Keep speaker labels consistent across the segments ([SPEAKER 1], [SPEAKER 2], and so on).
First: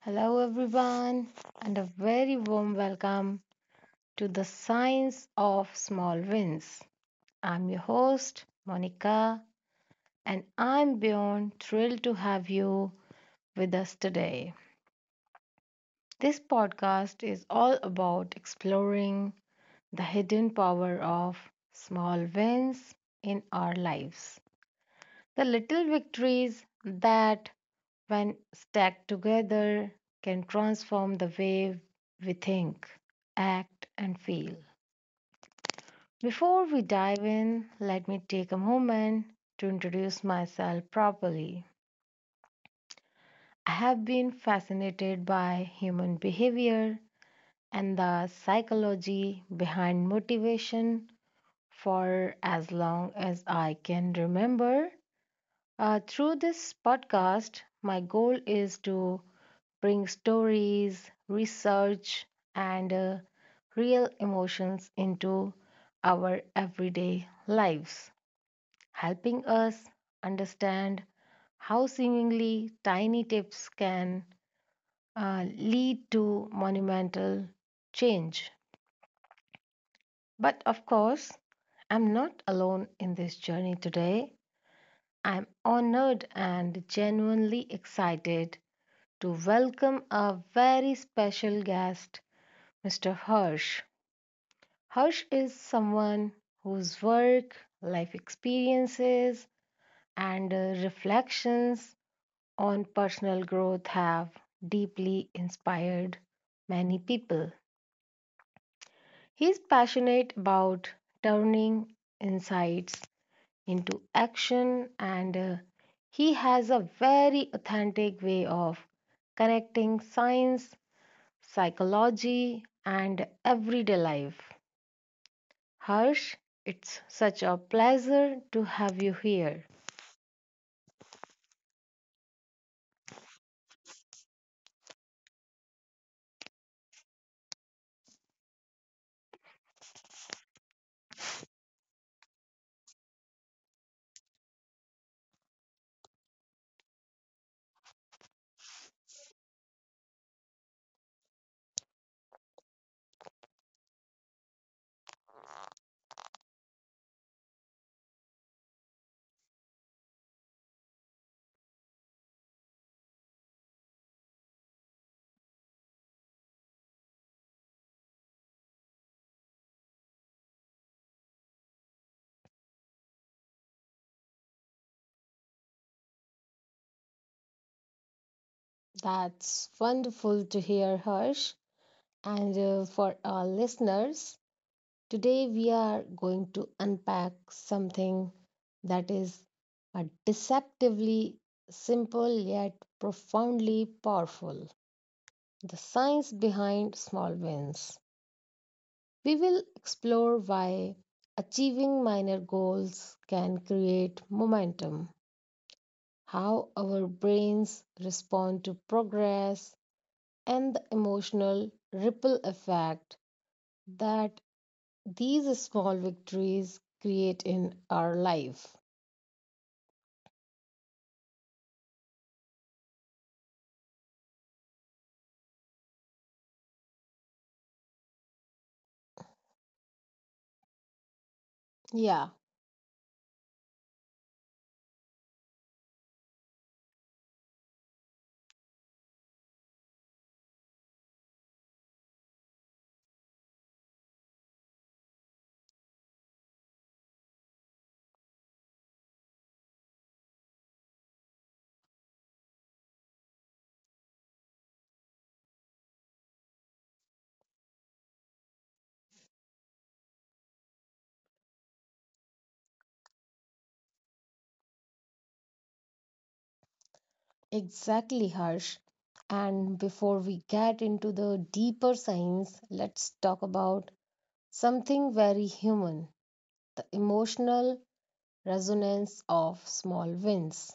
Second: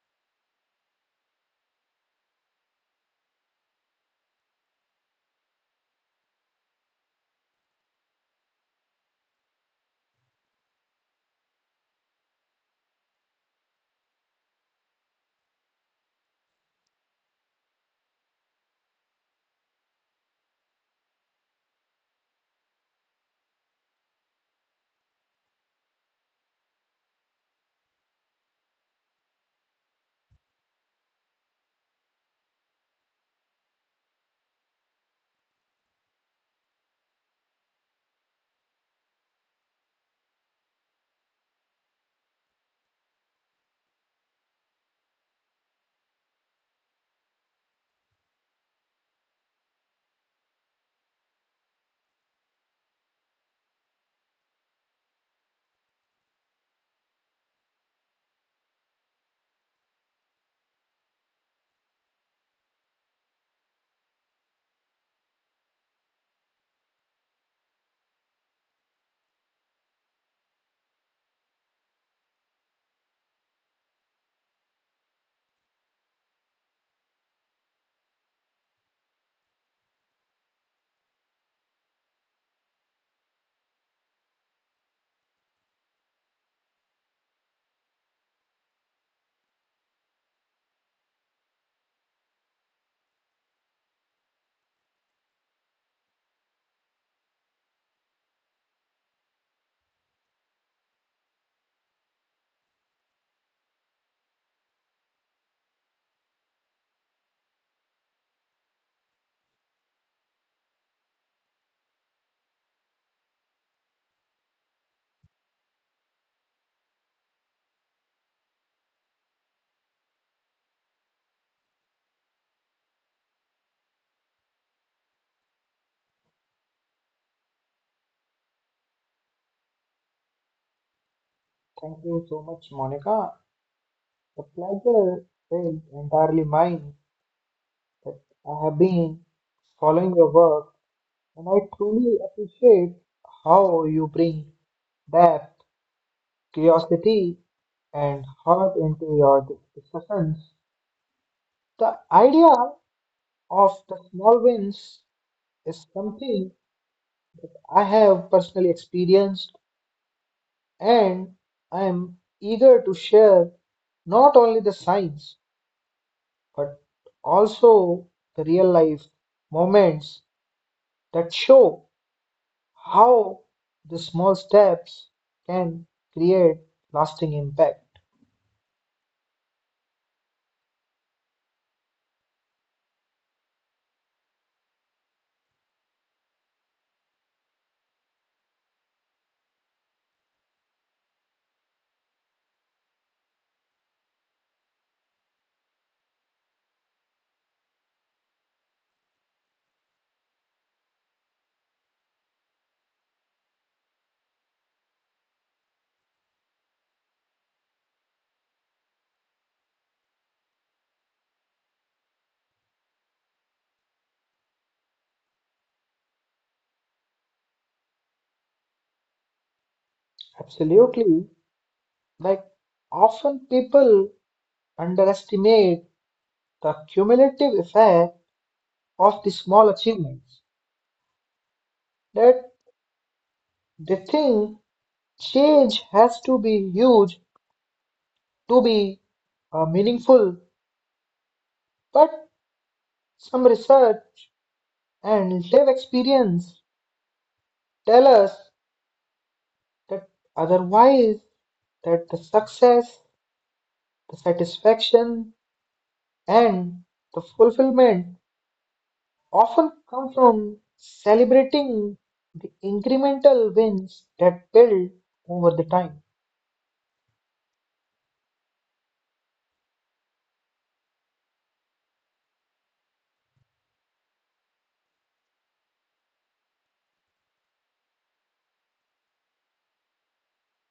[SPEAKER 1] Hello, everyone, and a very warm welcome to the Science of Small Wins. I'm your host, Monica, and I'm beyond thrilled to have you with us today. This podcast is all about exploring the hidden power of small wins in our lives, the little victories that when stacked together, can transform the way we think, act, and feel. Before we dive in, let me take a moment to introduce myself properly. I have been fascinated by human behavior and the psychology behind motivation for as long as I can remember. Through this podcast, my goal is to bring stories, research, and real emotions into our everyday lives, helping us understand how seemingly tiny tips can lead to monumental change. But of course, I'm not alone in this journey today. I'm honored and genuinely excited to welcome a very special guest, Mr. Hirsch. Harsh is someone whose work, life experiences, and reflections on personal growth have deeply inspired many people. He's passionate about turning insights into action, and he has a very authentic way of connecting science, psychology, and everyday life. Harsh, it's such a pleasure to have you here.
[SPEAKER 2] Thank you so much, Monica. The pleasure is entirely mine that I have been following your work, and I truly appreciate how you bring depth, curiosity, and heart into your discussions. The idea of the small wins is something I have personally experienced, and I am eager to share not only the science but also the real life moments that show how the small steps can create lasting impact.
[SPEAKER 1] That's wonderful to hear, Harsh. And for our listeners, today we are going to unpack something that is a deceptively simple yet profoundly powerful, the science behind small wins. We will explore why achieving minor goals can create momentum, how our brains respond to progress, and the emotional ripple effect that these small victories create in our life.
[SPEAKER 2] Absolutely. Like often people underestimate the cumulative effect of the small achievements
[SPEAKER 1] Yeah,
[SPEAKER 2] that they think change has to be huge to be meaningful, but some research and live experience tell us that otherwise, that the success, the satisfaction, and the fulfillment often come from celebrating the incremental wins that build over the time.
[SPEAKER 1] exactly, Harsh. And before we get into the deeper science, let's talk about something very human, the emotional resonance of small wins.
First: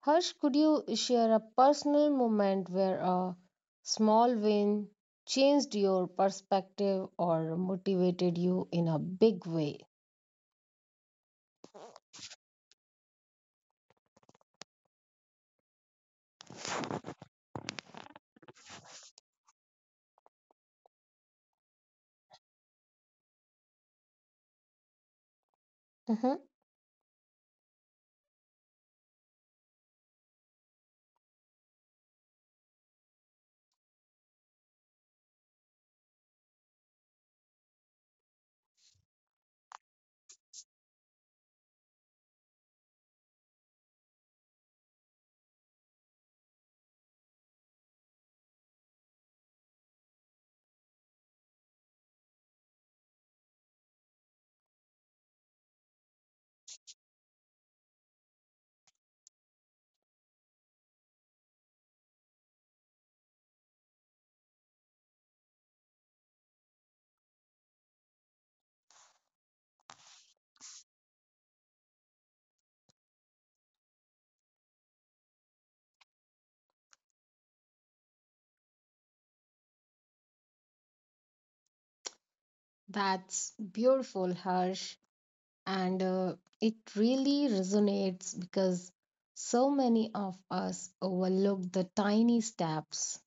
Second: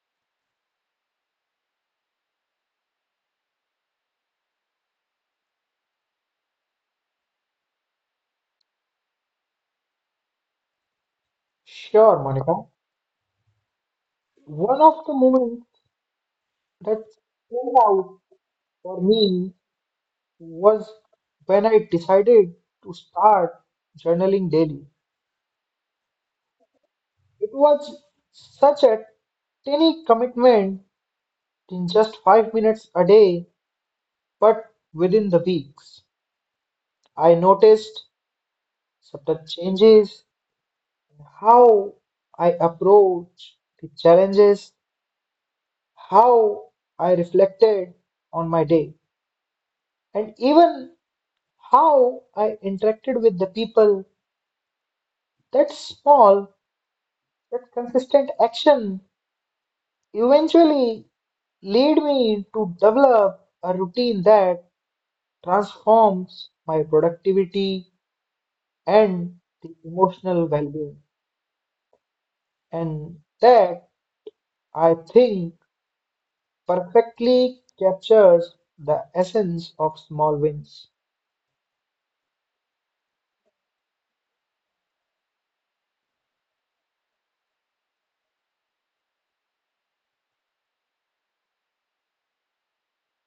[SPEAKER 1] Harsh, could you share a personal moment where a small win changed your perspective or motivated you in a big way?
[SPEAKER 2] Sure, Monica. One of the moments that stood out for me was when I decided to start journaling daily.
[SPEAKER 1] Mhm.
[SPEAKER 2] It was such a tiny commitment, in just 5 minutes a day. But within the weeks, I noticed subtle changes in how I approach the challenges, how I reflected on my day, and even how I interacted with the people. That small, that consistent action eventually lead me to develop a routine that transforms my productivity and the emotional well-being. And that, I think, perfectly captures the essence of small wins.
[SPEAKER 1] That's beautiful, Harsh. And it really resonates because so many of us overlook the tiny steps.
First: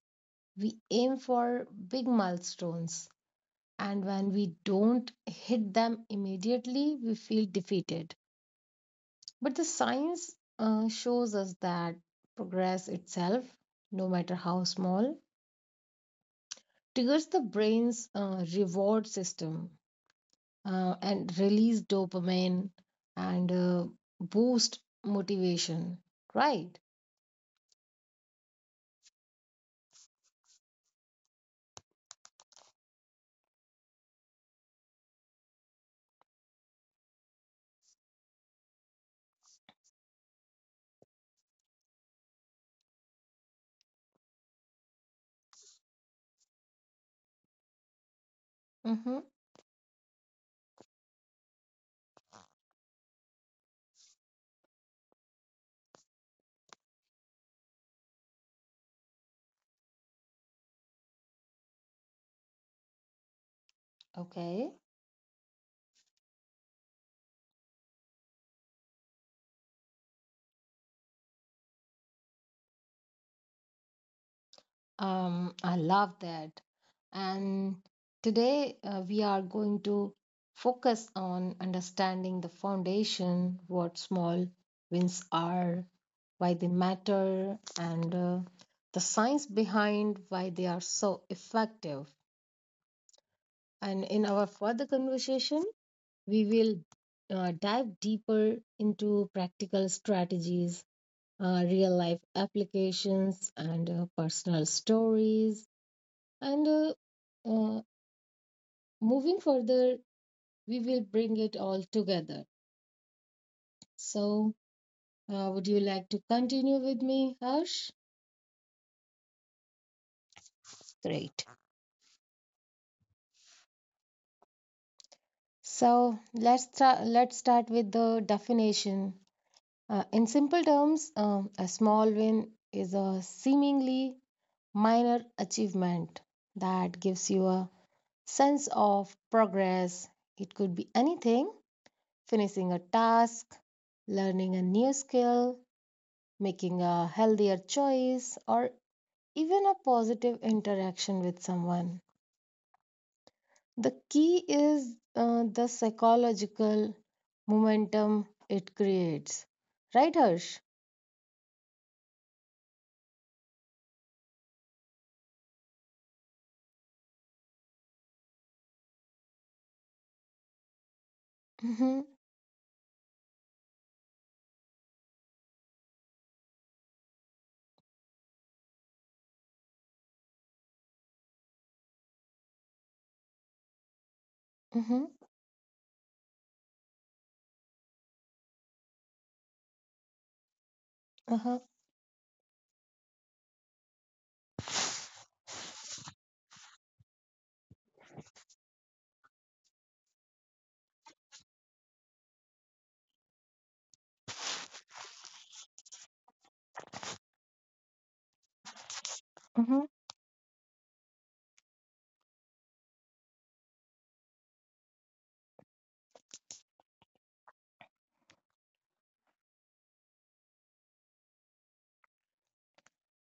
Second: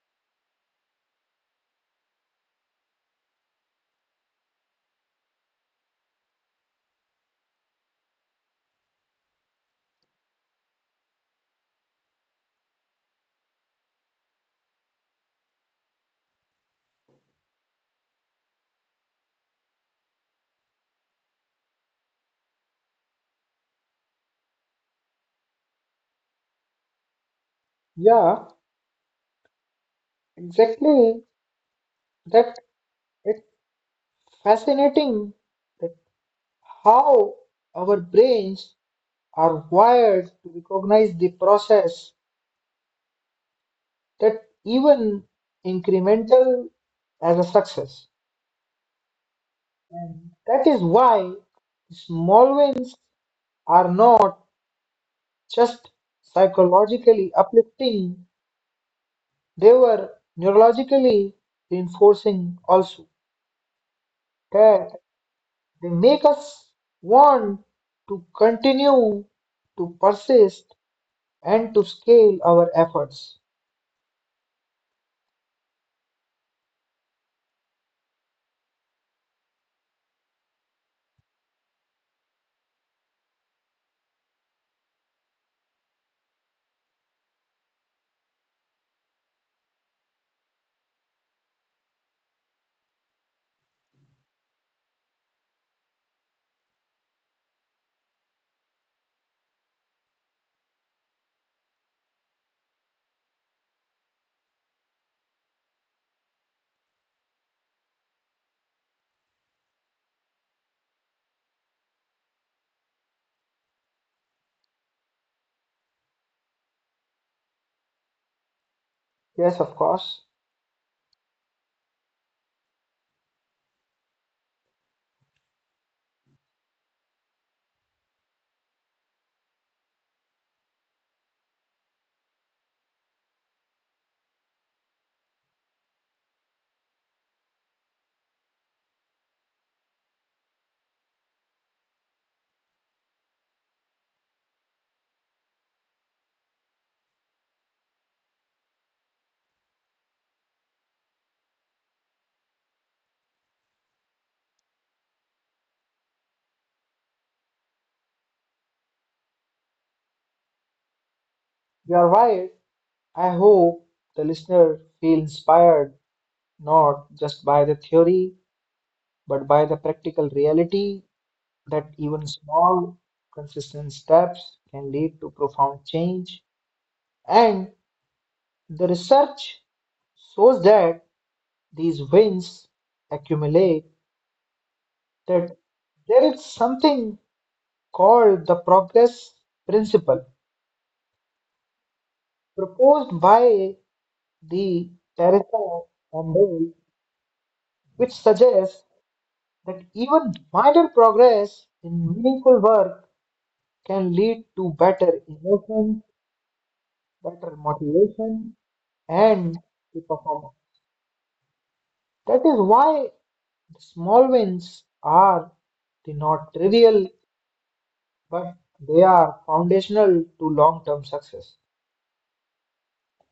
[SPEAKER 1] We aim for big milestones, and when we don't hit them immediately, we feel defeated. But the science shows us that progress itself, no matter how small, triggers the brain's reward system and release dopamine and boost motivation. Right?
[SPEAKER 2] Yeah, exactly. That it's fascinating that how our brains are wired to recognize the process, that even incremental as a success.
[SPEAKER 1] Mm-hmm.
[SPEAKER 2] And that is why small wins are not just psychologically uplifting. They were neurologically reinforcing also,
[SPEAKER 1] Okay.
[SPEAKER 2] that they make us want to continue, to persist, and to scale our efforts.
[SPEAKER 1] I love that. And today we are going to focus on understanding the foundation, what small wins are, why they matter, and the science behind why they are so effective. And in our further conversation, we will dive deeper into practical strategies, real life applications, and personal stories and uh, moving further, we will bring it all together. So, would you like to continue with me, Harsh?
[SPEAKER 2] Yes, of course,
[SPEAKER 1] Great. So let's start. Let's start with the definition. In simple terms, a small win is a seemingly minor achievement that gives you a sense of progress. It could be anything: finishing a task, learning a new skill, making a healthier choice, or even a positive interaction with someone. The key is the psychological momentum it creates. Right, Harsh?
[SPEAKER 2] you are right. I hope the listener feel inspired not just by the theory, but by the practical reality that
[SPEAKER 1] Mm-hmm,
[SPEAKER 2] even small, consistent steps can lead to profound change. And the research shows that these wins accumulate,
[SPEAKER 1] mm-hmm,
[SPEAKER 2] that there is something called the progress principle
[SPEAKER 1] uh-huh,
[SPEAKER 2] proposed by the Teresa and Dale, which suggests that even minor progress in meaningful work can lead to better emotion, better motivation, and
[SPEAKER 1] mm-hmm.
[SPEAKER 2] the performance. That is why the small wins are the not trivial, but they are foundational to long-term success.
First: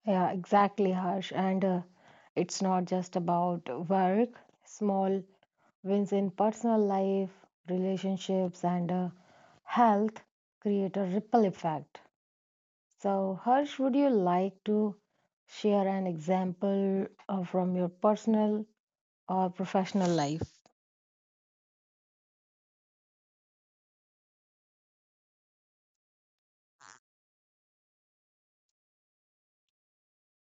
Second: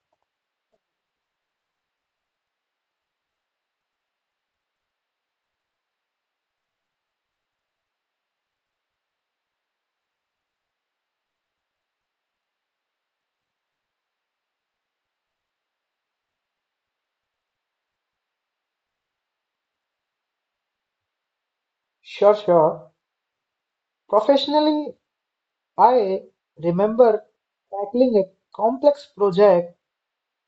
[SPEAKER 1] Yeah, exactly, Harsh. And it's not just about work, small wins in personal life, relationships, and health create a ripple effect. So, Harsh, would you like to share an example from your personal or professional life?
[SPEAKER 2] Sure, sure. Professionally, I remember tackling a complex project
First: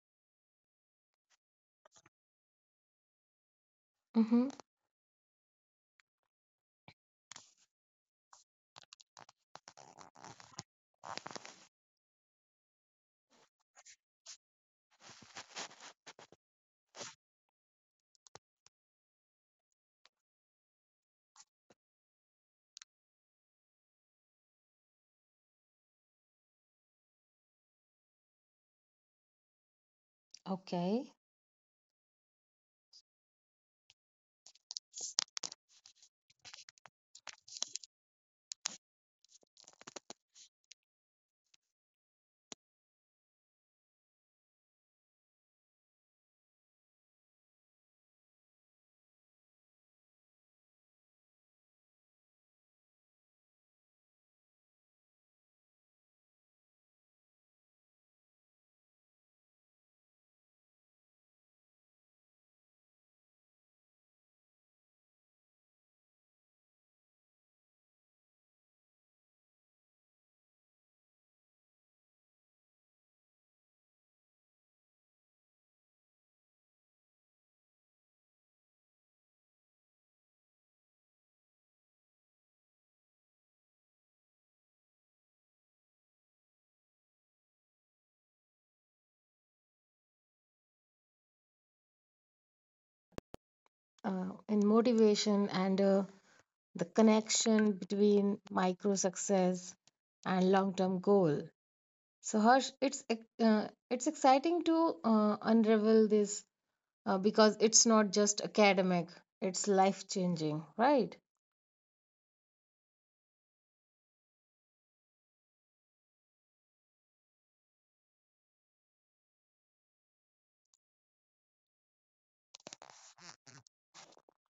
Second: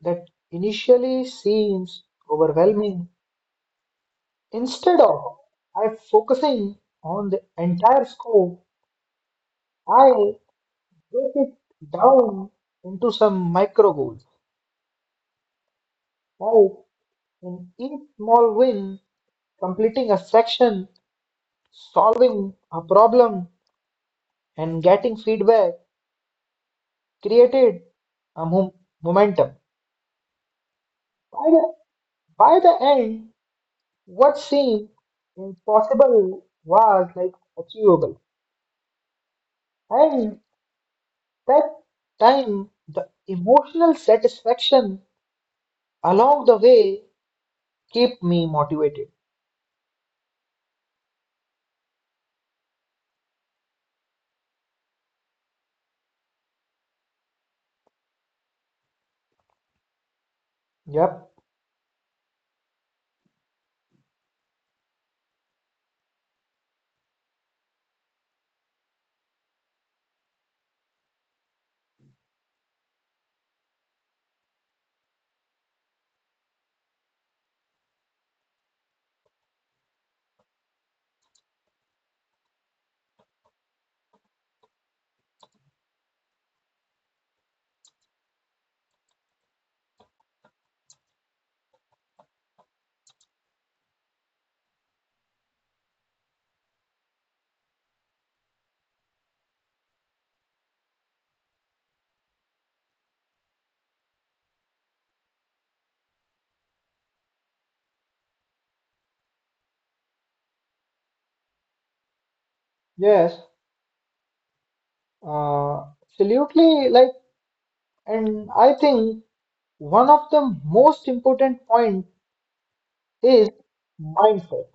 [SPEAKER 2] that initially seems overwhelming.
[SPEAKER 1] Mm-hmm.
[SPEAKER 2] Instead of I focusing on the entire scope, I break it down into some micro goals. Like in each small win, completing a section, solving a problem, and getting feedback created a momentum.
[SPEAKER 1] Okay.
[SPEAKER 2] By the, by the end, what seemed impossible was like achievable. And that time, the emotional satisfaction along the way keep me motivated. Yep.
[SPEAKER 1] In motivation and the connection between micro success and long-term goal. So Harsh, it's exciting to unravel this because it's not just academic; it's life-changing, right?
[SPEAKER 2] Yes. Absolutely. Like, and I think one of the most important point is mindset.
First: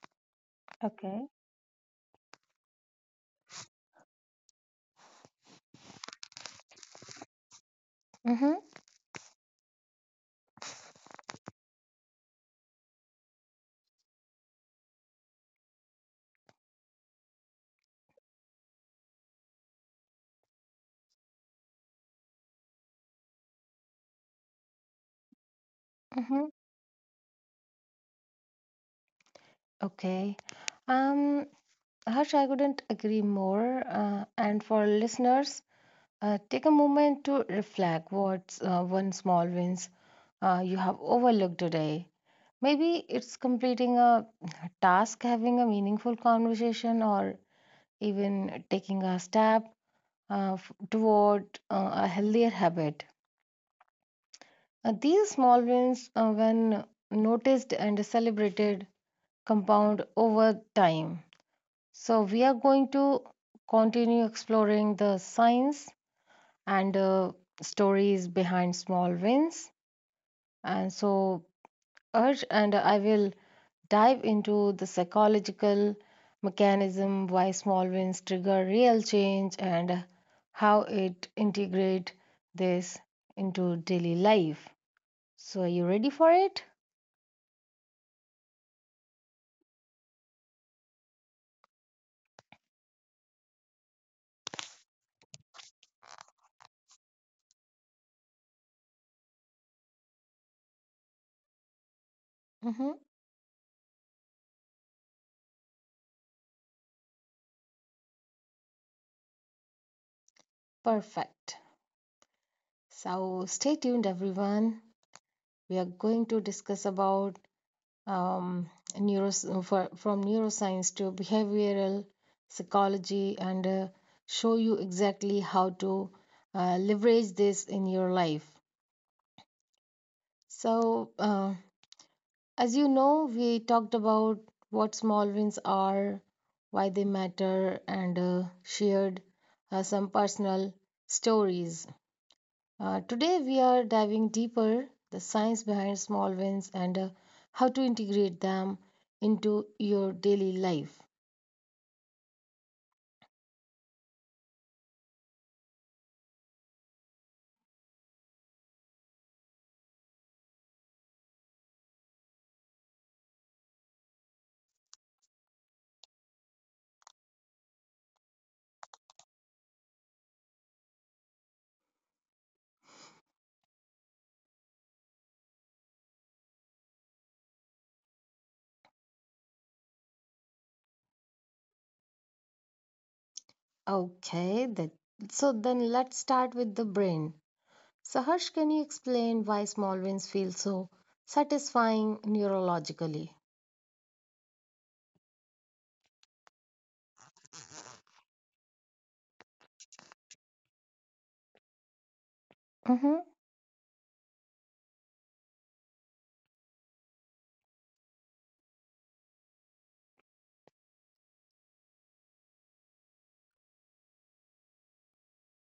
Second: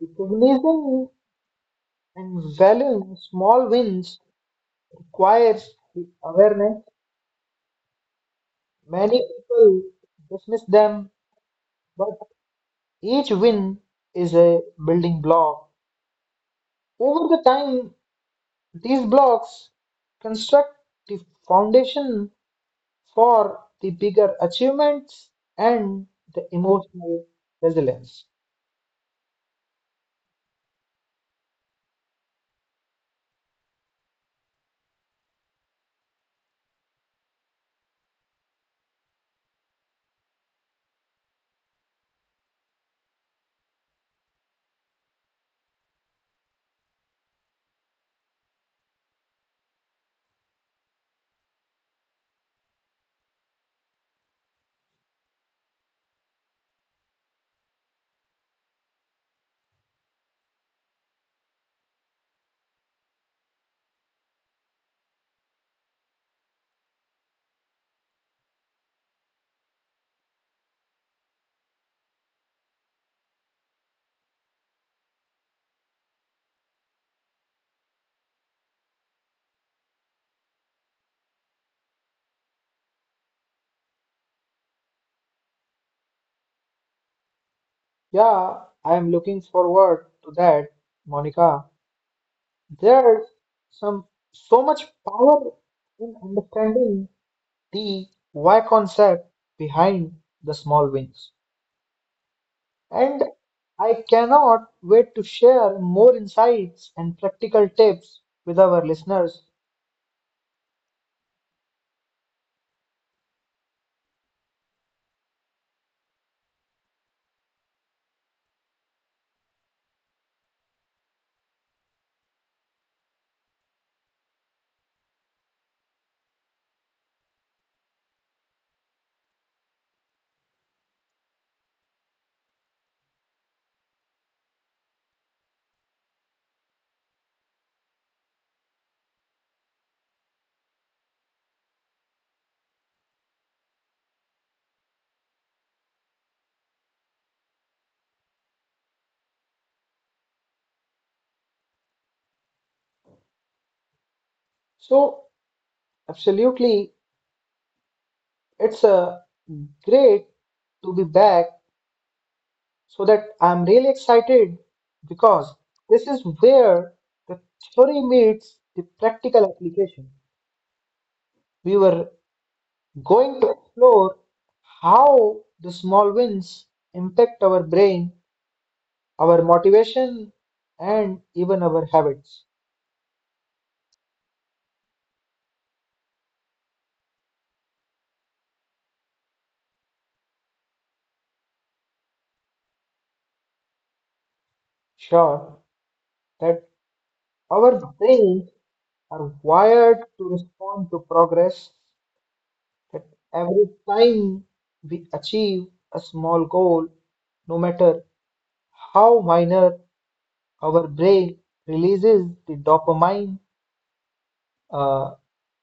[SPEAKER 2] Recognizing
[SPEAKER 1] Okay.
[SPEAKER 2] and valuing small wins requires awareness.
[SPEAKER 1] Mm-hmm.
[SPEAKER 2] Many people dismiss them, but each win is a building block. Over the time, these blocks construct the foundation for the bigger achievements and
[SPEAKER 1] Mm-hmm.
[SPEAKER 2] the emotional resilience.
[SPEAKER 1] Okay. Um. Harsh, I couldn't agree more. And for listeners, take a moment to reflect what's one small wins you have overlooked today. Maybe it's completing a task, having a meaningful conversation, or even taking a step toward a healthier habit. These small wins, when noticed and celebrated, compound over time. So, we are going to continue exploring the science and stories behind small wins. And so, Urge and I will dive into the psychological mechanism why small wins trigger real change and how it integrate this into daily life. So, are you ready for it?
[SPEAKER 2] Yeah, I am looking forward to that, Monica. There's some so much power in understanding the why concept behind the small wins.
[SPEAKER 1] Mm-hmm.
[SPEAKER 2] And I cannot wait to share more insights and practical tips with our listeners.
[SPEAKER 1] Perfect. So, stay tuned, everyone. We are going to discuss about um, from neuroscience to behavioral psychology and show you exactly how to leverage this in your life. So, as you know, we talked about what small wins are, why they matter, and shared some personal stories. Today we are diving deeper the science behind small wins and how to integrate them into your daily life.
[SPEAKER 2] So, absolutely, it's a great to be back so that I'm really excited because this is where the theory meets the practical application. We were going to explore how the small wins impact our brain, our motivation, and even our habits.
[SPEAKER 1] Okay, that, so then let's start with the brain. So Harsh, can you explain why small wins feel so satisfying neurologically?
[SPEAKER 2] Sure, that our brains are wired to respond to progress, that
[SPEAKER 1] Mm-hmm.
[SPEAKER 2] every time we achieve a small goal, no matter how minor, our brain releases the dopamine, uh,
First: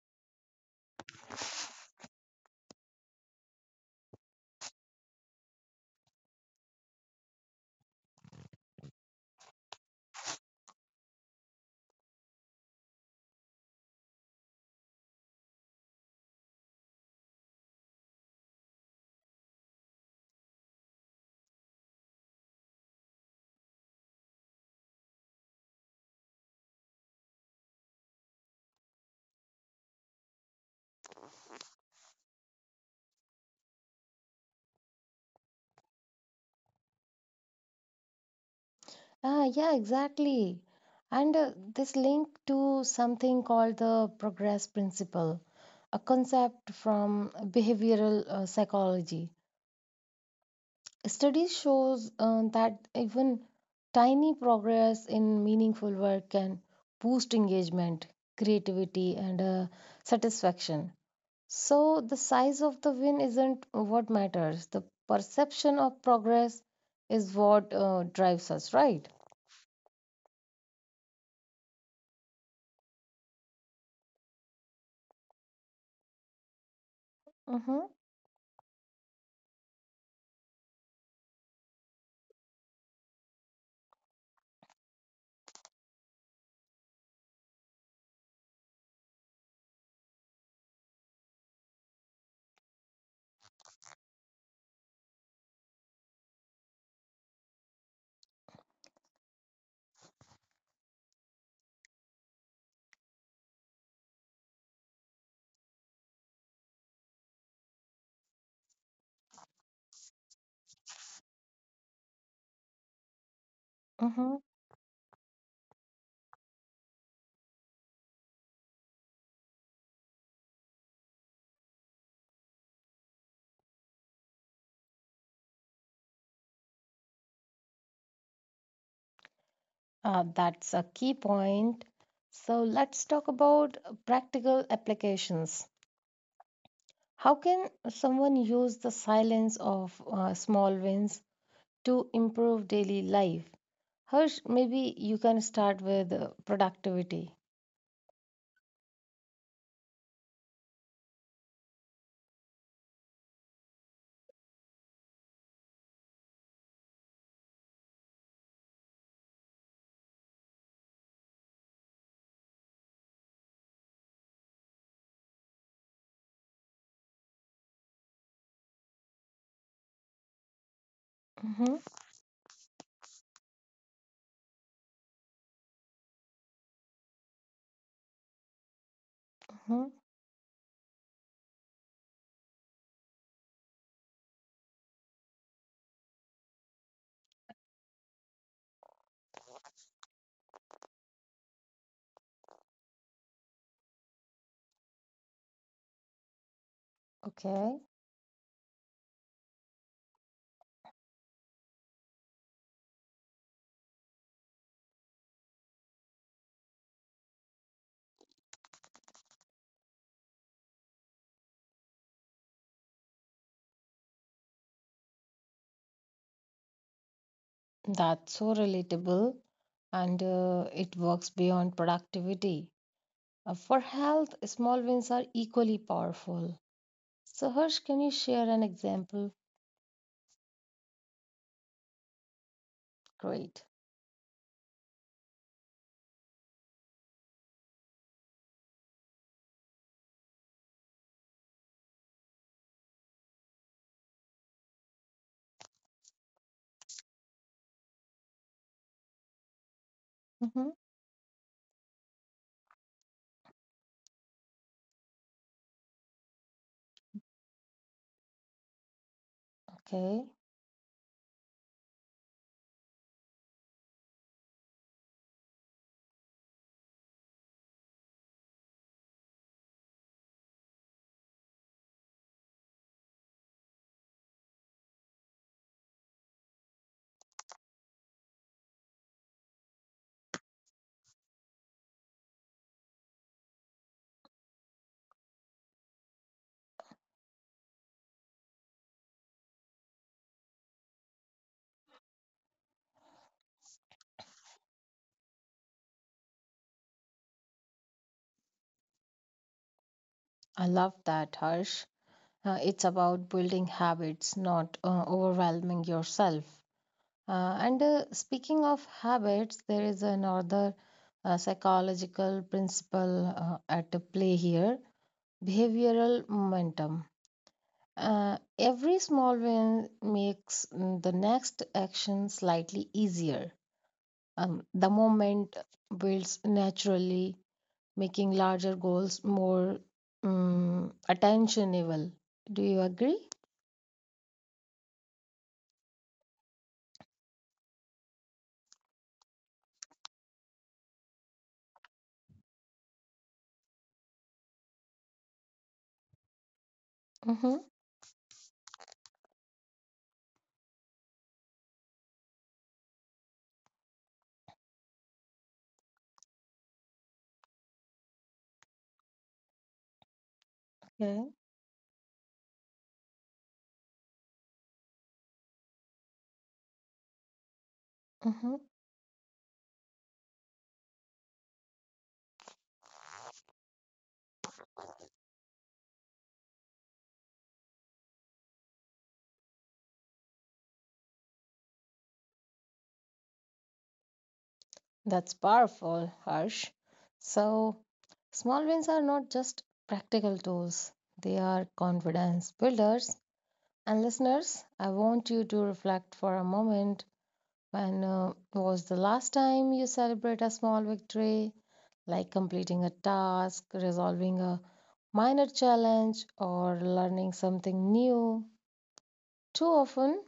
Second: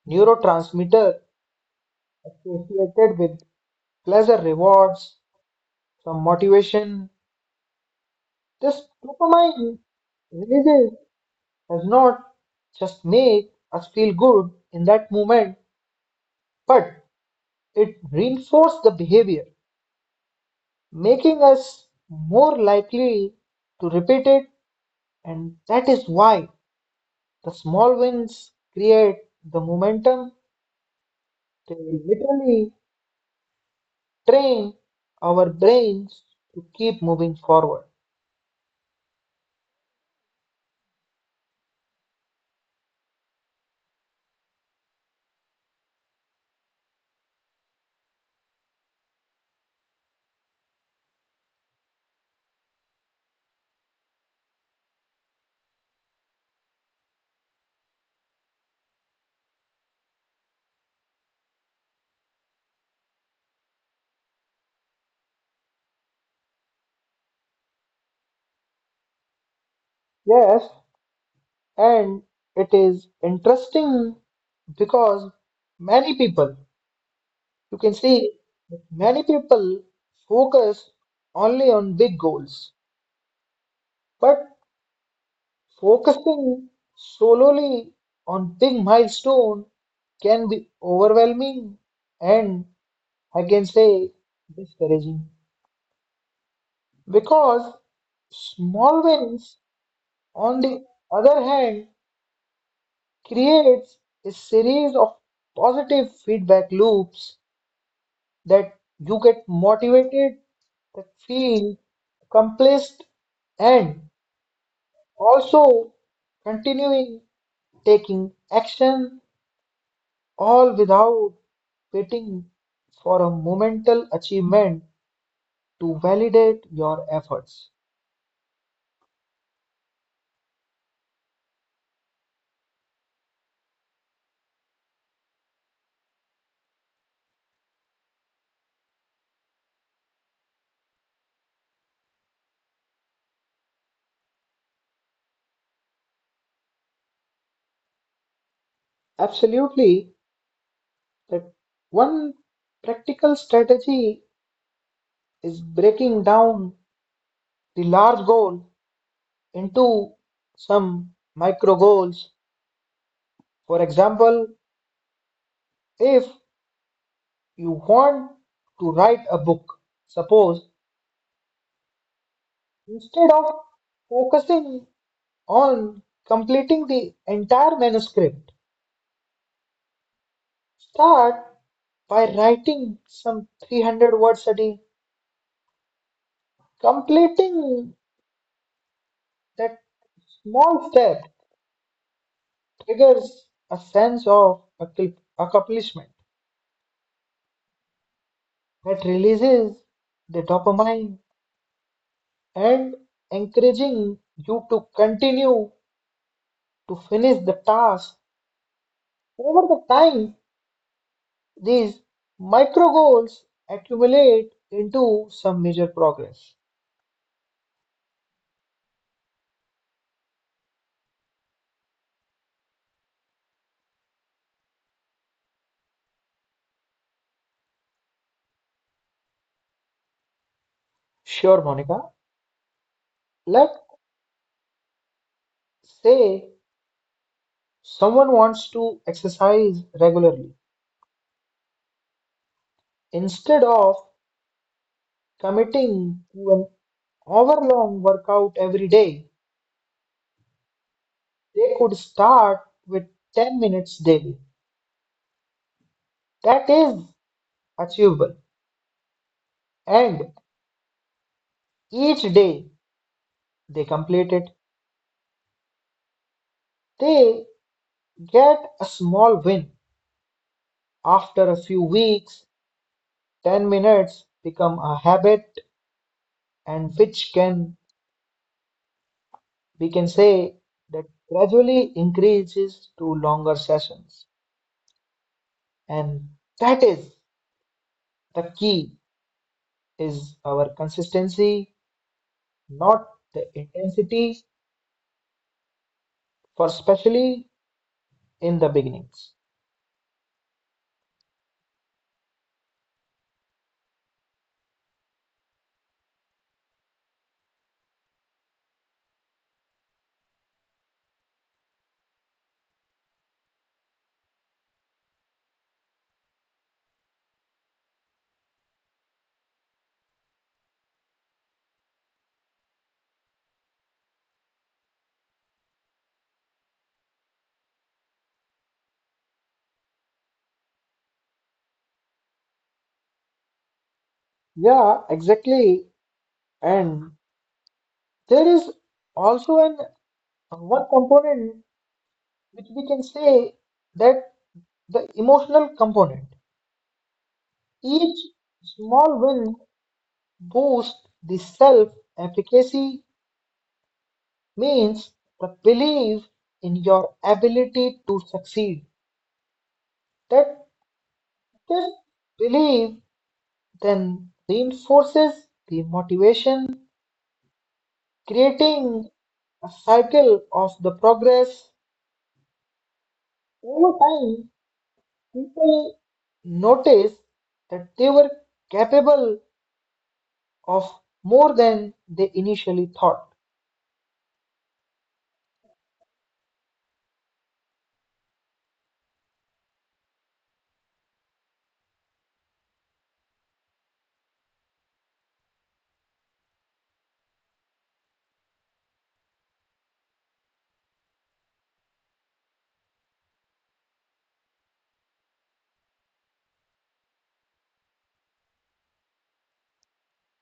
[SPEAKER 2] neurotransmitter associated with pleasure rewards, some motivation. This dopamine releases does not just make us feel good in that moment, but it reinforces the behavior, making us more likely to repeat it. And that is why the small wins create the momentum. They literally train our brains to keep moving forward.
[SPEAKER 1] Ah, yeah, exactly. And this link to something called the progress principle, a concept from behavioral psychology. Studies shows that even tiny progress in meaningful work can boost engagement, creativity, and satisfaction. So the size of the win isn't what matters. The perception of progress is what drives us, right?
[SPEAKER 2] Yes, and it is interesting because many people, you
[SPEAKER 1] Mm-hmm,
[SPEAKER 2] can see that many people focus only on big goals, but focusing solely on big milestone can be overwhelming and, I can say, discouraging because small wins on the other hand creates a series of positive feedback loops, that you get motivated, that feel accomplished, and
[SPEAKER 1] mm-hmm.
[SPEAKER 2] also continuing taking action, all without waiting for a momental achievement to validate your efforts.
[SPEAKER 1] That's a key point. So let's talk about practical applications. How can someone use the silence of small wins to improve daily life. Harsh, maybe you can start with productivity.
[SPEAKER 2] Absolutely, that one practical strategy is breaking down the large goal into some micro goals. For example, if you want to write a book, suppose,
[SPEAKER 1] Mm-hmm,
[SPEAKER 2] instead of focusing on completing the entire manuscript,
[SPEAKER 1] mm-hmm.
[SPEAKER 2] start by writing some 300 words a day. Completing that small step triggers a sense of accomplishment,
[SPEAKER 1] Okay.
[SPEAKER 2] that releases the dopamine and encouraging you to continue to finish the task. Over the time, these micro goals accumulate into some major progress.
[SPEAKER 1] That's so relatable and it works beyond productivity. For health, small wins are equally powerful. So, Harsh, can you share an example?
[SPEAKER 2] Sure, Monica.
[SPEAKER 1] Great.
[SPEAKER 2] Let's say someone wants to exercise regularly. Instead of committing to an hour long workout every day,
[SPEAKER 1] Mm-hmm,
[SPEAKER 2] they could start with 10 minutes daily. That is achievable.
[SPEAKER 1] okay.
[SPEAKER 2] And each day they complete it, they get a small win. After a few weeks, 10 minutes become a habit and, which can, we can say that, gradually increases to longer sessions. And that is the key, is our consistency, not the intensity, for especially in the beginnings.
[SPEAKER 1] I love that, Harsh. It's about building habits, not overwhelming yourself. And speaking of habits, there is another psychological principle at play here, behavioral momentum. Every small win makes the next action slightly easier. The moment builds naturally, making larger goals more attentionable. Do you agree?
[SPEAKER 2] Yeah, exactly. And there is also an one component which we can say, that the emotional component,
[SPEAKER 1] Mm-hmm.
[SPEAKER 2] each small win boost the self-efficacy, means the belief in your ability to succeed. That
[SPEAKER 1] Okay.
[SPEAKER 2] this belief then reinforces the motivation,
[SPEAKER 1] Mm-hmm.
[SPEAKER 2] creating a cycle of the progress. Over time, people notice that they were capable of more than they initially thought.
[SPEAKER 1] That's powerful, Harsh. So, small wins are not just practical tools, they are confidence builders. And listeners, I want you to reflect for a moment, when was the last time you celebrate a small victory, like completing a task, resolving a minor challenge, or learning something new? Too often,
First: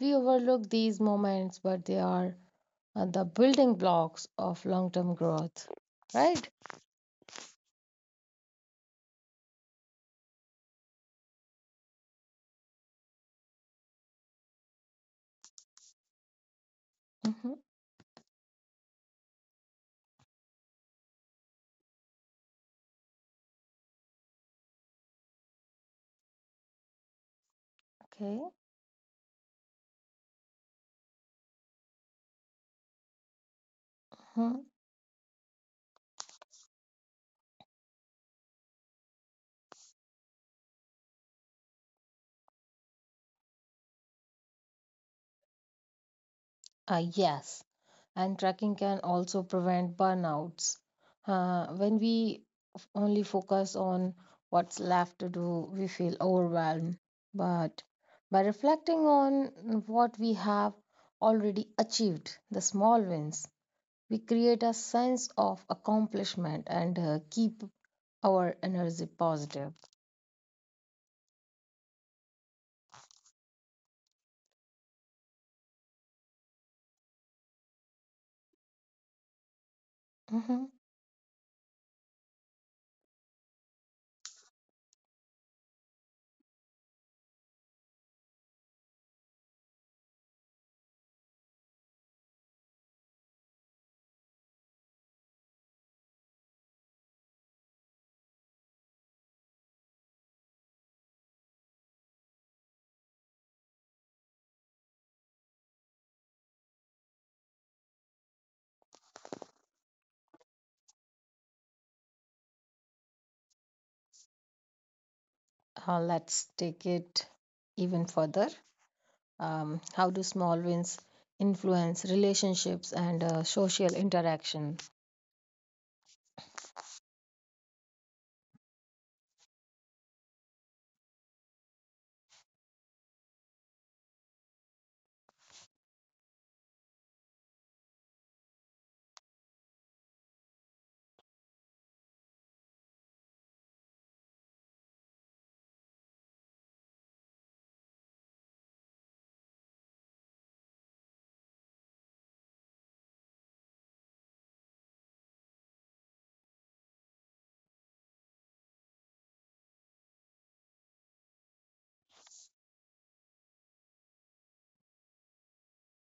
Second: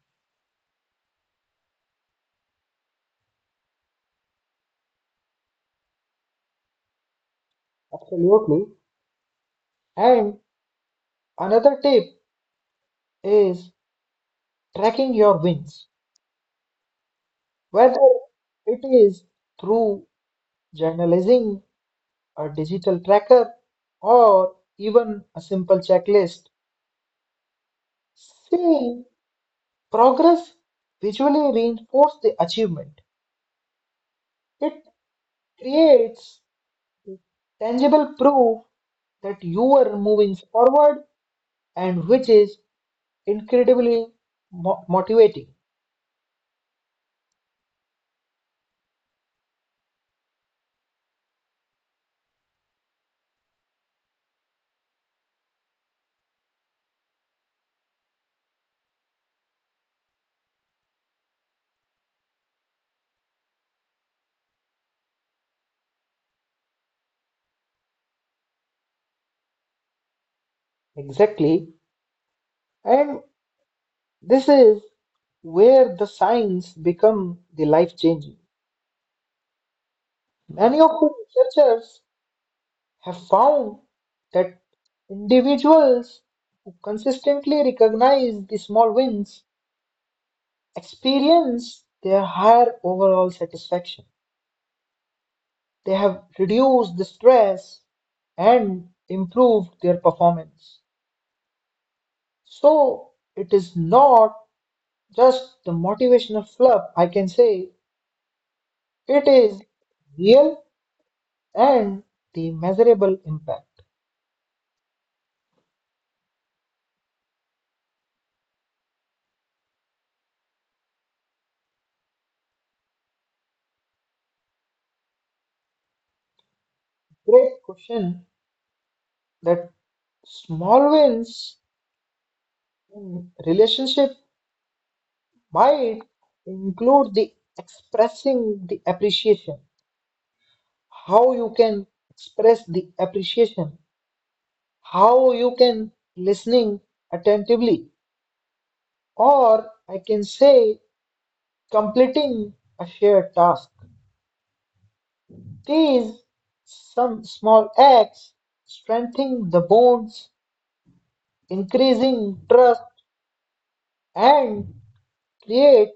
[SPEAKER 1] we overlook these moments, but they are the building blocks of long term growth, right?
[SPEAKER 2] Absolutely. And another tip is tracking your wins.
[SPEAKER 1] Hmm.
[SPEAKER 2] Whether it is through journalizing, a digital tracker, or even a simple checklist,
[SPEAKER 1] Okay.
[SPEAKER 2] seeing progress visually reinforces the achievement.
[SPEAKER 1] Hmm.
[SPEAKER 2] It creates tangible proof that you are moving forward, and which is incredibly motivating.
[SPEAKER 1] Yes. And tracking can also prevent burnouts. When we only focus on what's left to do, we feel overwhelmed. But by reflecting on what we have already achieved, the small wins, we create a sense of accomplishment and keep our energy positive.
[SPEAKER 2] Exactly, and this is where the signs become the life changing.
[SPEAKER 1] Mhm.
[SPEAKER 2] Many of the researchers have found that individuals who consistently recognize the small wins experience their higher overall satisfaction. They have reduced the stress and improved their performance. So it is not just the motivational fluff, I can say it is real and the measurable impact.
[SPEAKER 1] Let's take it even further. How do small wins influence relationships and social interaction?
[SPEAKER 2] Great question, that small wins in relationship might include the expressing the appreciation, how you can express the appreciation, how you can listening attentively, or I can say completing a shared task. These some small acts strengthening the bonds, increasing trust, and create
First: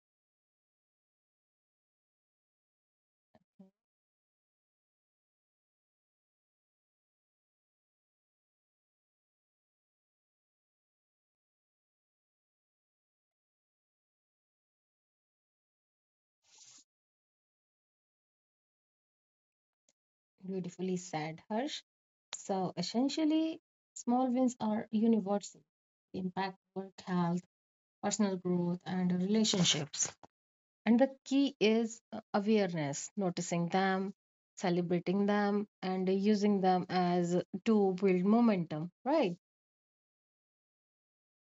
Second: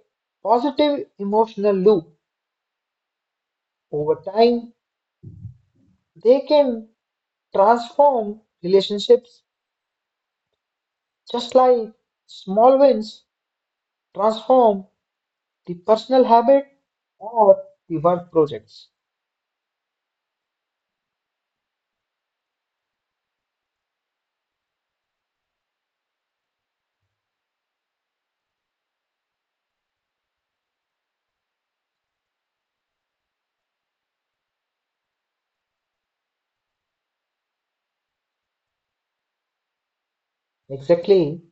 [SPEAKER 2] positive emotional loop. Over time, they can transform relationships just like small wins transform the personal habit or the work projects.
[SPEAKER 1] Beautifully said, Harsh. So essentially, small wins are universal. They impact work health, personal growth, and relationships. And the key is awareness, noticing them, celebrating them, and using them as to build momentum, right?
[SPEAKER 2] Exactly.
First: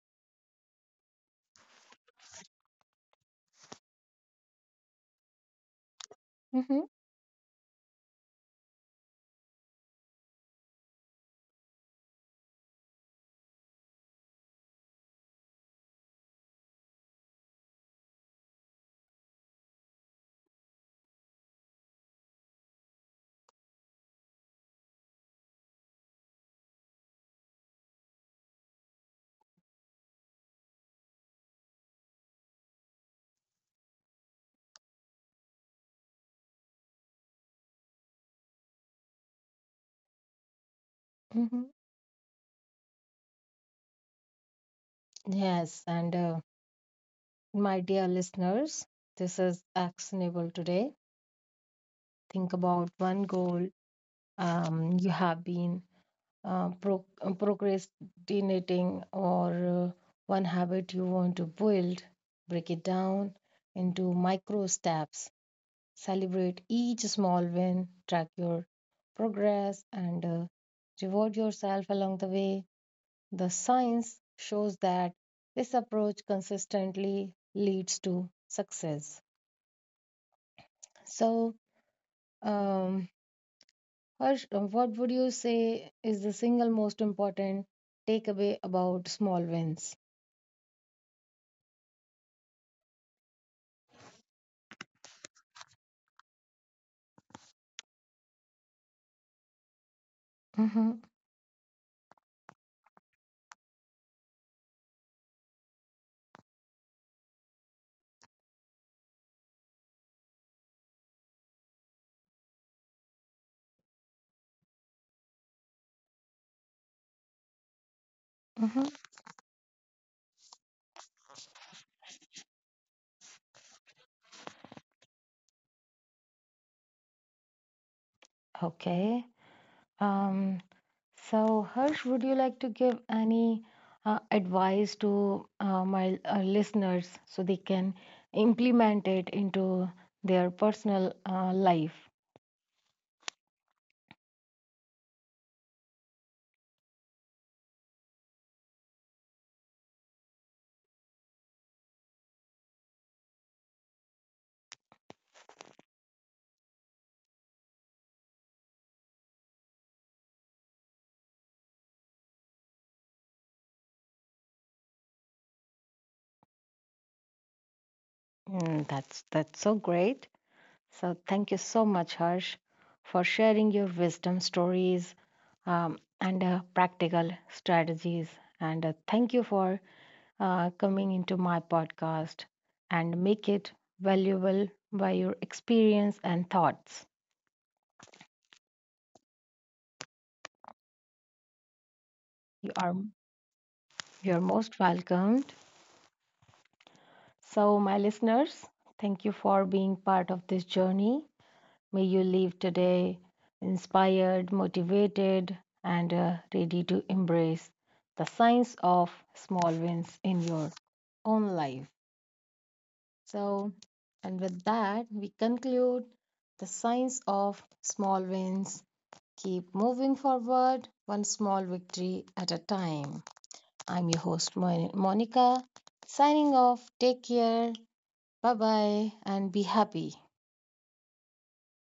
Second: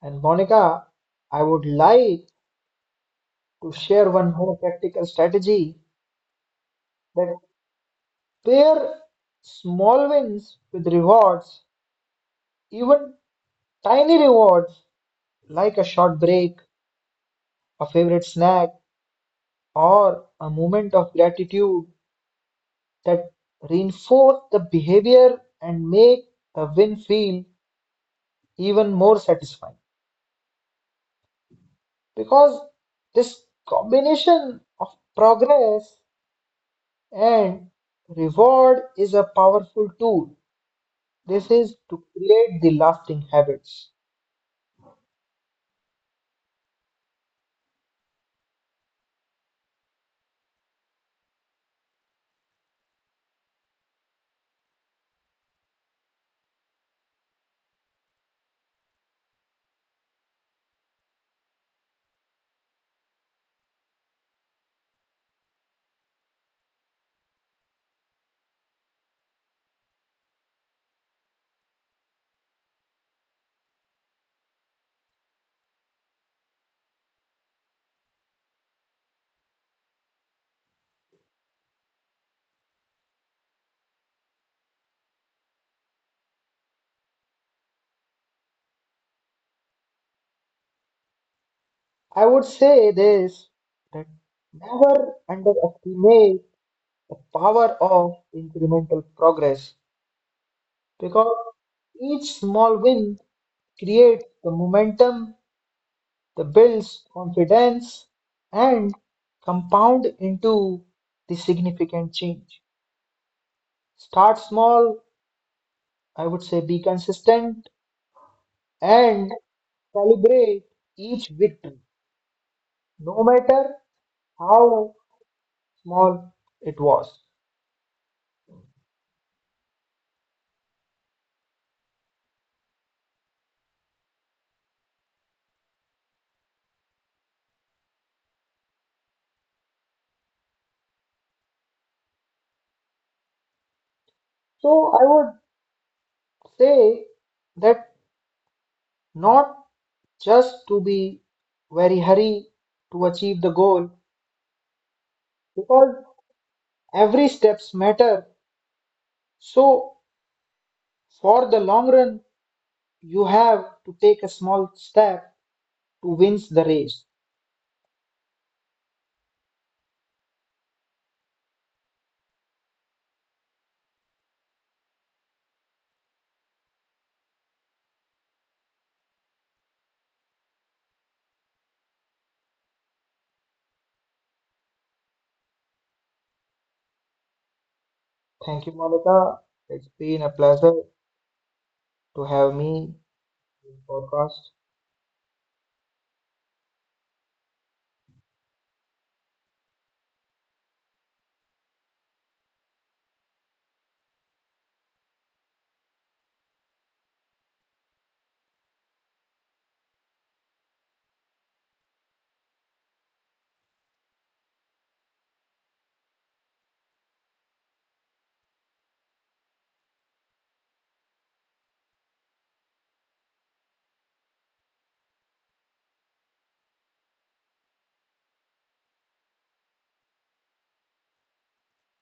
[SPEAKER 2] And Monica, I would like to share one more practical strategy,
[SPEAKER 1] Mm-hmm,
[SPEAKER 2] that pair small wins with rewards, even tiny rewards like a short break, a favorite snack, or a moment of gratitude, that reinforce the behavior and make the win feel even more satisfying, because this combination of progress and reward is a powerful tool, this
[SPEAKER 1] mm-hmm.
[SPEAKER 2] is to create the lasting habits.
[SPEAKER 1] Yes, and my dear listeners, this is actionable today. Think about one goal you have been procrastinating or one habit you want to build. Break it down into micro steps. Celebrate each small win, track your progress, and reward yourself along the way. The science shows that this approach consistently leads to success. So, Um, Harsh, what would you say is the single most important takeaway about small wins?
[SPEAKER 2] I would say this, that never underestimate the power of incremental progress,
[SPEAKER 1] Mm-hmm,
[SPEAKER 2] because each small win creates the momentum. They build confidence and compound into the significant change. Start small, I would say be consistent
[SPEAKER 1] mm-hmm.
[SPEAKER 2] and celebrate each victory, no matter how small it was.
[SPEAKER 1] Okay. Um, so, Harsh, would you like to give any advice to my listeners so they can implement it into their personal life?
[SPEAKER 2] So I would say that not just to be very hurry to achieve the goal, because every steps matter, so for the long run you have to take a small step to win the race.
[SPEAKER 1] Mm, that's so great. So, thank you so much, Harsh, for sharing your wisdom stories and practical strategies. And thank you for coming into my podcast and make it valuable by your experience and thoughts.
[SPEAKER 2] Thank you, Monica. It's been a pleasure to have
[SPEAKER 1] You are
[SPEAKER 2] me in the
[SPEAKER 1] you're
[SPEAKER 2] podcast.
[SPEAKER 1] most welcomed. So, my listeners, thank you for being part of this journey. May you leave today inspired, motivated, and ready to embrace the science of small wins in your own life. So, and with that, we conclude the science of small wins. Keep moving forward, one small victory at a time. I'm your host, Monica, signing off. Take care. Bye bye and be happy.